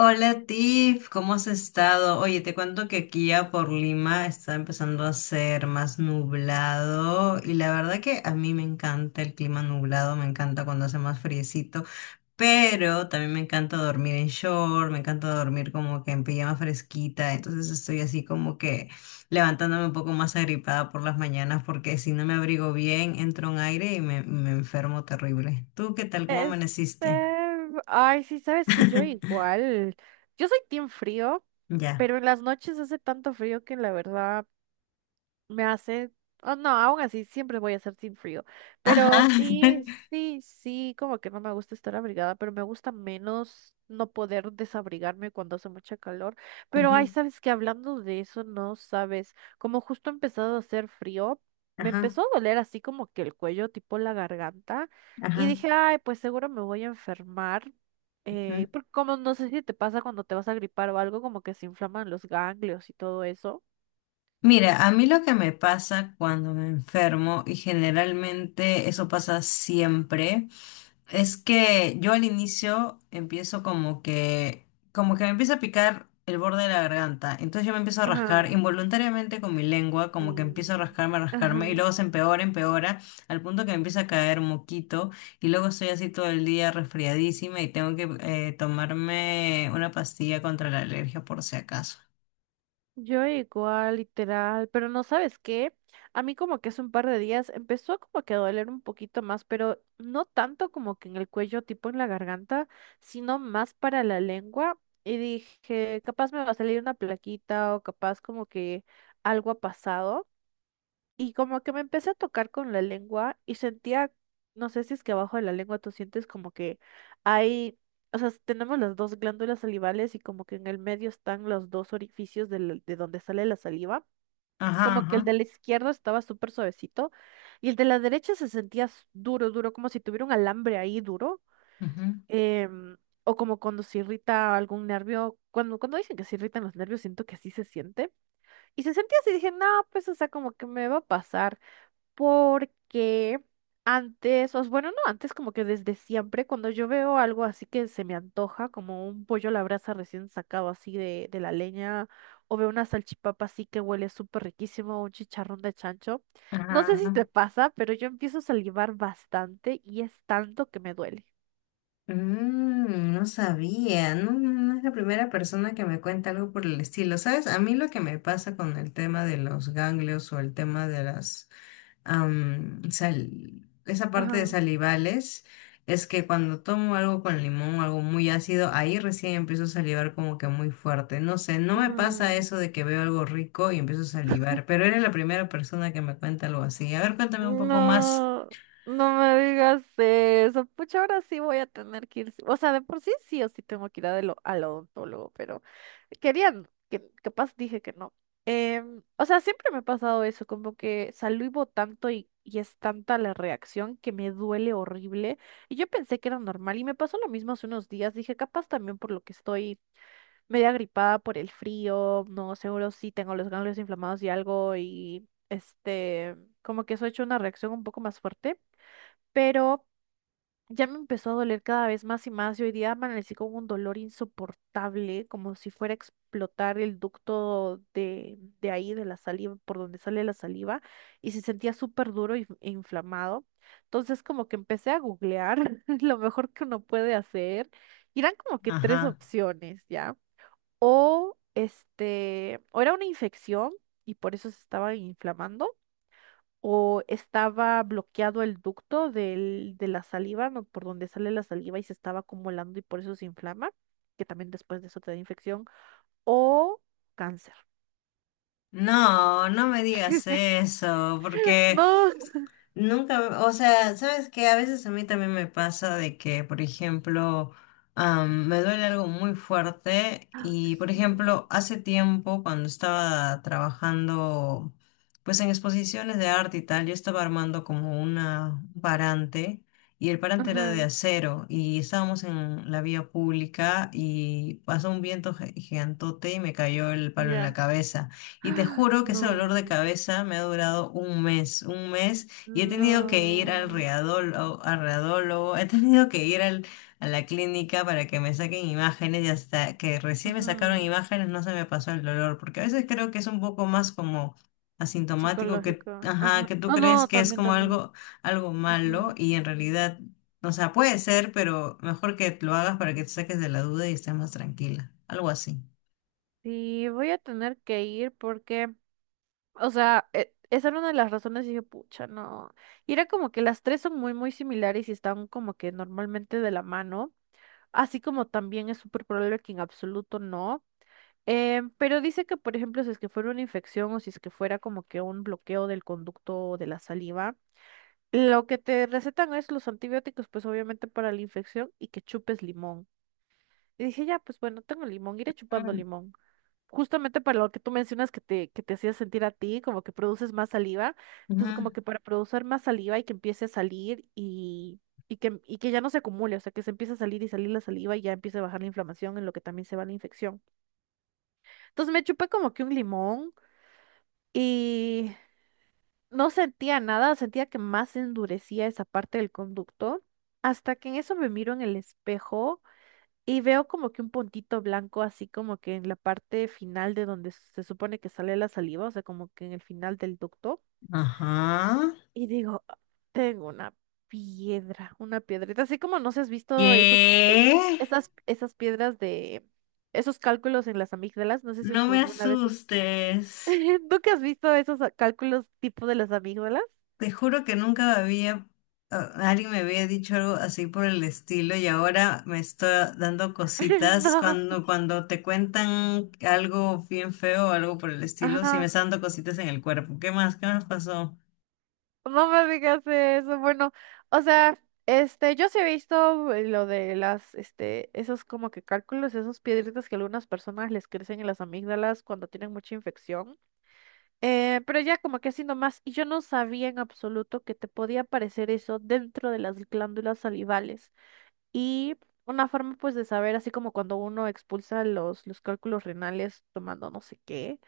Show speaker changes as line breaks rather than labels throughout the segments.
Hola Tiff, ¿cómo has estado? Oye, te cuento que aquí ya por Lima está empezando a ser más nublado y la verdad que a mí me encanta el clima nublado, me encanta cuando hace más friecito, pero también me encanta dormir en short, me encanta dormir como que en pijama fresquita, entonces estoy así como que levantándome un poco más agripada por las mañanas porque si no me abrigo bien entro en aire y me enfermo terrible. ¿Tú qué tal? ¿Cómo
Este,
amaneciste?
Ay, sí, sabes que yo igual, yo soy team frío,
Ya.
pero en las noches hace tanto frío que la verdad me hace, oh, no, aún así siempre voy a hacer sin frío, pero
Ajá.
sí, sí, sí, como que no me gusta estar abrigada, pero me gusta menos no poder desabrigarme cuando hace mucha calor. Pero ay,
Ujú,
sabes que hablando de eso, no sabes, como justo ha empezado a hacer frío, me
ajá,
empezó a doler así como que el cuello, tipo la garganta, y
ajá,
dije, ay, pues seguro me voy a enfermar.
ajá.
Porque como no sé si te pasa cuando te vas a gripar o algo, como que se inflaman los ganglios y todo eso.
Mira, a mí lo que me pasa cuando me enfermo, y generalmente eso pasa siempre, es que yo al inicio empiezo como como que me empieza a picar el borde de la garganta. Entonces yo me empiezo a rascar
Ajá.
involuntariamente con mi lengua, como que empiezo
Y-
a rascarme, y
Ajá.
luego se empeora, empeora, al punto que me empieza a caer moquito, y luego estoy así todo el día resfriadísima y tengo que tomarme una pastilla contra la alergia por si acaso.
Yo igual, literal, pero no sabes qué. A mí como que hace un par de días empezó como que a doler un poquito más, pero no tanto como que en el cuello, tipo en la garganta, sino más para la lengua. Y dije, capaz me va a salir una plaquita o capaz como que algo ha pasado. Y como que me empecé a tocar con la lengua y sentía, no sé si es que abajo de la lengua tú sientes como que hay, o sea, tenemos las dos glándulas salivales y como que en el medio están los dos orificios de donde sale la saliva.
Ajá,
Como que el
ajá,
de la izquierda estaba súper suavecito y el de la derecha se sentía duro, duro, como si tuviera un alambre ahí duro.
ujú,
em, o como cuando se irrita algún nervio. Cuando dicen que se irritan los nervios, siento que así se siente. Y se sentía así, dije, no, pues, o sea, como que me va a pasar porque bueno, no antes, como que desde siempre, cuando yo veo algo así que se me antoja, como un pollo a la brasa recién sacado así de la leña, o veo una salchipapa así que huele súper riquísimo, un chicharrón de chancho, no
ajá,
sé si
ajá.
te pasa, pero yo empiezo a salivar bastante y es tanto que me duele.
Mm, no sabía, no, no es la primera persona que me cuenta algo por el estilo. ¿Sabes? A mí lo que me pasa con el tema de los ganglios o el tema de esa parte de
Ajá.
salivales, es que cuando tomo algo con limón, algo muy ácido, ahí recién empiezo a salivar como que muy fuerte. No sé, no me pasa
Ujú.
eso de que veo algo rico y empiezo a salivar, pero eres la primera persona que me cuenta algo así. A ver, cuéntame un poco más.
No, no me digas eso. Pucha, ahora sí voy a tener que ir. Sí, o sea, de por sí sí o sí tengo que ir al odontólogo, pero querían, que capaz dije que no. O sea, siempre me ha pasado eso, como que salivo tanto y es tanta la reacción que me duele horrible. Y yo pensé que era normal y me pasó lo mismo hace unos días. Dije, capaz también por lo que estoy media gripada por el frío, no, seguro sí tengo los ganglios inflamados y algo y este, como que eso ha hecho una reacción un poco más fuerte, pero ya me empezó a doler cada vez más y más y hoy día amanecí con un dolor insoportable, como si fuera a explotar el ducto de ahí, de la saliva, por donde sale la saliva, y se sentía súper duro e inflamado. Entonces como que empecé a googlear lo mejor que uno puede hacer. Y eran como que tres
Ajá.
opciones, ¿ya? O este, o era una infección y por eso se estaba inflamando, o estaba bloqueado el ducto de la saliva, no, por donde sale la saliva y se estaba acumulando y por eso se inflama, que también después de eso te da infección, o cáncer.
No, no me digas eso, porque
No.
nunca, o sea, sabes que a veces a mí también me pasa de que, por ejemplo, me duele algo muy fuerte
Ah,
y, por
sí.
ejemplo, hace tiempo cuando estaba trabajando, pues en exposiciones de arte y tal, yo estaba armando como una un parante y el parante era de
Ajá,
acero y estábamos en la vía pública y pasó un viento gigantote y me cayó el palo en la
ya.
cabeza. Y te
Ah,
juro que ese dolor de
no,
cabeza me ha durado un mes, y he tenido que ir
no.
al readólogo, he tenido que ir a la clínica para que me saquen imágenes y hasta que recién me sacaron
Ujú,
imágenes no se me pasó el dolor, porque a veces creo que es un poco más como asintomático que,
psicológico.
ajá,
Ajá.
que tú
Oh,
crees
no,
que es
también,
como
también.
algo, algo malo
Ujú.
y en realidad, o sea, puede ser, pero mejor que lo hagas para que te saques de la duda y estés más tranquila, algo así.
Sí, voy a tener que ir porque o sea, esa era una de las razones y dije, pucha, no. Y era como que las tres son muy, muy similares y están como que normalmente de la mano. Así como también es súper probable que en absoluto no. Pero dice que, por ejemplo, si es que fuera una infección o si es que fuera como que un bloqueo del conducto de la saliva, lo que te recetan es los antibióticos, pues obviamente para la infección y que chupes limón. Y dije, ya, pues bueno, tengo limón, iré chupando
Mm.
limón justamente para lo que tú mencionas que que te hacía sentir a ti, como que produces más saliva.
Ujú.
Entonces, como que para producir más saliva y que empiece a salir y que ya no se acumule, o sea, que se empiece a salir y salir la saliva y ya empiece a bajar la inflamación, en lo que también se va la infección. Entonces, me chupé como que un limón y no sentía nada, sentía que más endurecía esa parte del conducto. Hasta que en eso me miro en el espejo y veo como que un puntito blanco así como que en la parte final de donde se supone que sale la saliva, o sea, como que en el final del ducto.
Ajá.
Y digo, "Ah, tengo una piedra, una piedrita, así como no sé, si has visto esas, eh,
¿Qué?
esas, esas piedras de esos cálculos en las amígdalas, no sé si es
No
que
me
alguna vez has..."
asustes.
¿Tú que has visto esos cálculos tipo de las amígdalas?
Te juro que nunca alguien me había dicho algo así por el estilo y ahora me está dando cositas
No,
cuando, cuando te cuentan algo bien feo o algo por el estilo, sí me
ajá.
está dando cositas en el cuerpo. ¿Qué más? ¿Qué más pasó?
No me digas eso. Bueno, o sea, este, yo sí he visto lo de las, este, esos como que cálculos, esos piedritas que a algunas personas les crecen en las amígdalas cuando tienen mucha infección. Pero ya como que así nomás, y yo no sabía en absoluto que te podía aparecer eso dentro de las glándulas salivales. Y una forma pues de saber, así como cuando uno expulsa los cálculos renales tomando no sé qué,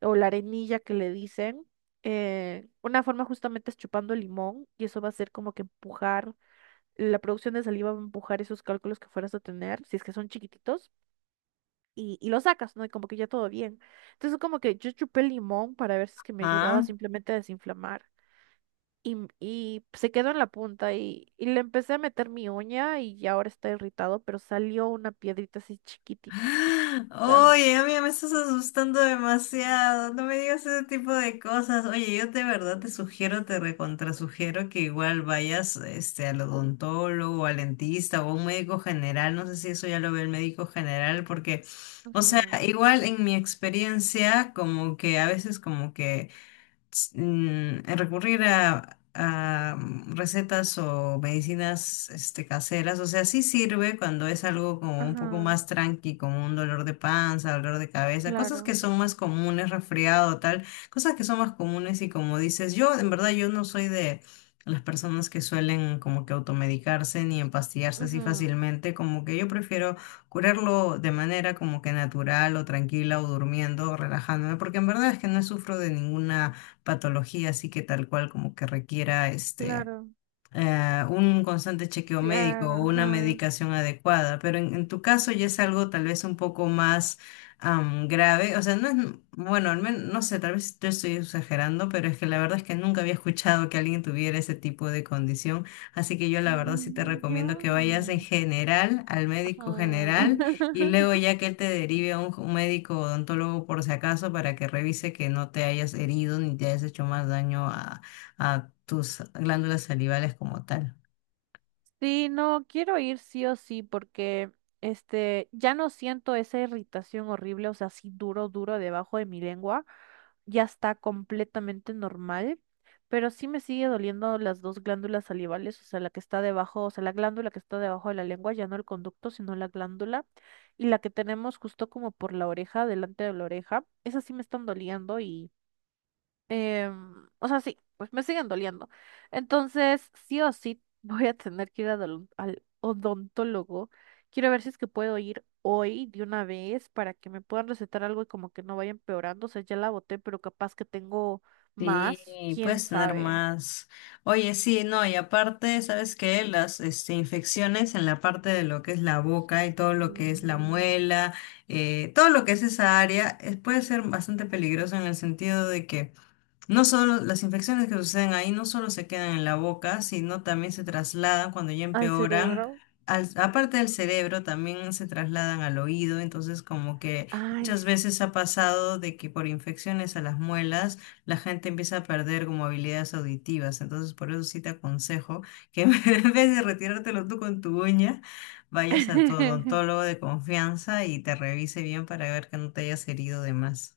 o la arenilla que le dicen, una forma justamente es chupando limón y eso va a ser como que empujar, la producción de saliva va a empujar esos cálculos que fueras a tener, si es que son chiquititos, y los sacas, ¿no? Y como que ya todo bien. Entonces como que yo chupé limón para ver si es que me ayudaba
¿Ah?
simplemente a desinflamar y se quedó en la punta y le empecé a meter mi uña y ya ahora está irritado, pero salió una piedrita así chiquititita.
¡Ah! Oye, amiga, me estás asustando demasiado. No me digas ese tipo de cosas. Oye, yo de verdad te sugiero, te recontrasugiero que igual vayas este, al odontólogo, al dentista o a un médico general. No sé si eso ya lo ve el médico general, porque, o sea,
Ajá,
igual en mi experiencia, como que a veces como que recurrir a, recetas o medicinas este, caseras. O sea, sí sirve cuando es algo como un poco
ajá,
más tranqui, como un dolor de panza, dolor de cabeza, cosas que
claro,
son más comunes, resfriado, tal, cosas que son más comunes y como dices, yo en verdad yo no soy de... las personas que suelen como que automedicarse ni empastillarse así
ajá,
fácilmente, como que yo prefiero curarlo de manera como que natural o tranquila o durmiendo o relajándome, porque en verdad es que no sufro de ninguna patología, así que tal cual como que requiera este
claro,
un constante chequeo médico o
claro,
una
ajá.
medicación adecuada, pero en tu caso ya es algo tal vez un poco más grave, o sea, no es, bueno, al menos, no sé, tal vez te estoy exagerando, pero es que la verdad es que nunca había escuchado que alguien tuviera ese tipo de condición, así que yo la verdad sí te
Mm,
recomiendo que vayas
yo.
en general al médico
Ajá.
general y luego ya que él te derive a un médico odontólogo por si acaso para que revise que no te hayas herido ni te hayas hecho más daño a tus glándulas salivales como tal.
Sí, no, quiero ir sí o sí porque este ya no siento esa irritación horrible, o sea, así duro, duro debajo de mi lengua, ya está completamente normal, pero sí me sigue doliendo las dos glándulas salivales, o sea, la que está debajo, o sea, la glándula que está debajo de la lengua, ya no el conducto, sino la glándula, y la que tenemos justo como por la oreja, delante de la oreja, esas sí me están doliendo. O sea, sí, pues me siguen doliendo. Entonces, sí o sí, voy a tener que ir al, al odontólogo. Quiero ver si es que puedo ir hoy de una vez para que me puedan recetar algo y como que no vaya empeorando. O sea, ya la boté, pero capaz que tengo más,
Sí,
quién
puedes tener
sabe.
más. Oye, sí, no, y aparte, ¿sabes qué? Las este, infecciones en la parte de lo que es la boca y todo lo que es la
Mm,
muela, todo lo que es esa área, es- puede ser bastante peligroso en el sentido de que no solo las infecciones que suceden ahí no solo se quedan en la boca, sino también se trasladan cuando ya
al
empeoran.
cerebro.
Aparte del cerebro, también se trasladan al oído. Entonces, como que
Ay,
muchas veces ha pasado de que por infecciones a las muelas, la gente empieza a perder como habilidades auditivas. Entonces, por eso sí te aconsejo que en vez de retirártelo tú con tu uña, vayas a tu
sí.
odontólogo de confianza y te revise bien para ver que no te hayas herido de más.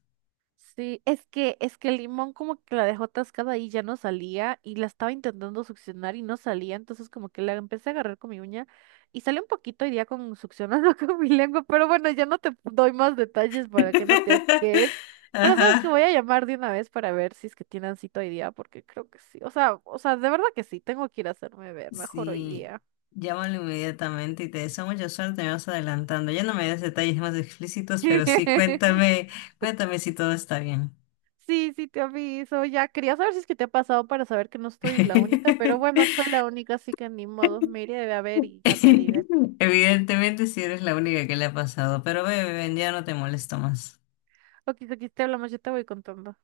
Sí, es que el limón como que la dejó atascada y ya no salía y la estaba intentando succionar y no salía, entonces como que la empecé a agarrar con mi uña y salió un poquito y ya con succionando con mi lengua, pero bueno, ya no te doy más detalles para que no te asques. Pero sabes que
Ajá.
voy a llamar de una vez para ver si es que tienen cita hoy día, porque creo que sí. O sea, de verdad que sí, tengo que ir a hacerme ver mejor hoy
Sí,
día.
llámalo inmediatamente y te deseo mucha suerte, me vas adelantando. Ya no me des detalles más explícitos, pero sí cuéntame, cuéntame si todo está bien.
Sí, sí, te aviso. Ya quería saber si es que te ha pasado para saber que no estoy la única, pero bueno, soy la única, así que ni modo. Me iré a ver y ya te diré.
Evidentemente, si eres la única que le ha pasado, pero ve, ven, ya no te molesto más.
Ok, aquí te hablamos, yo te voy contando.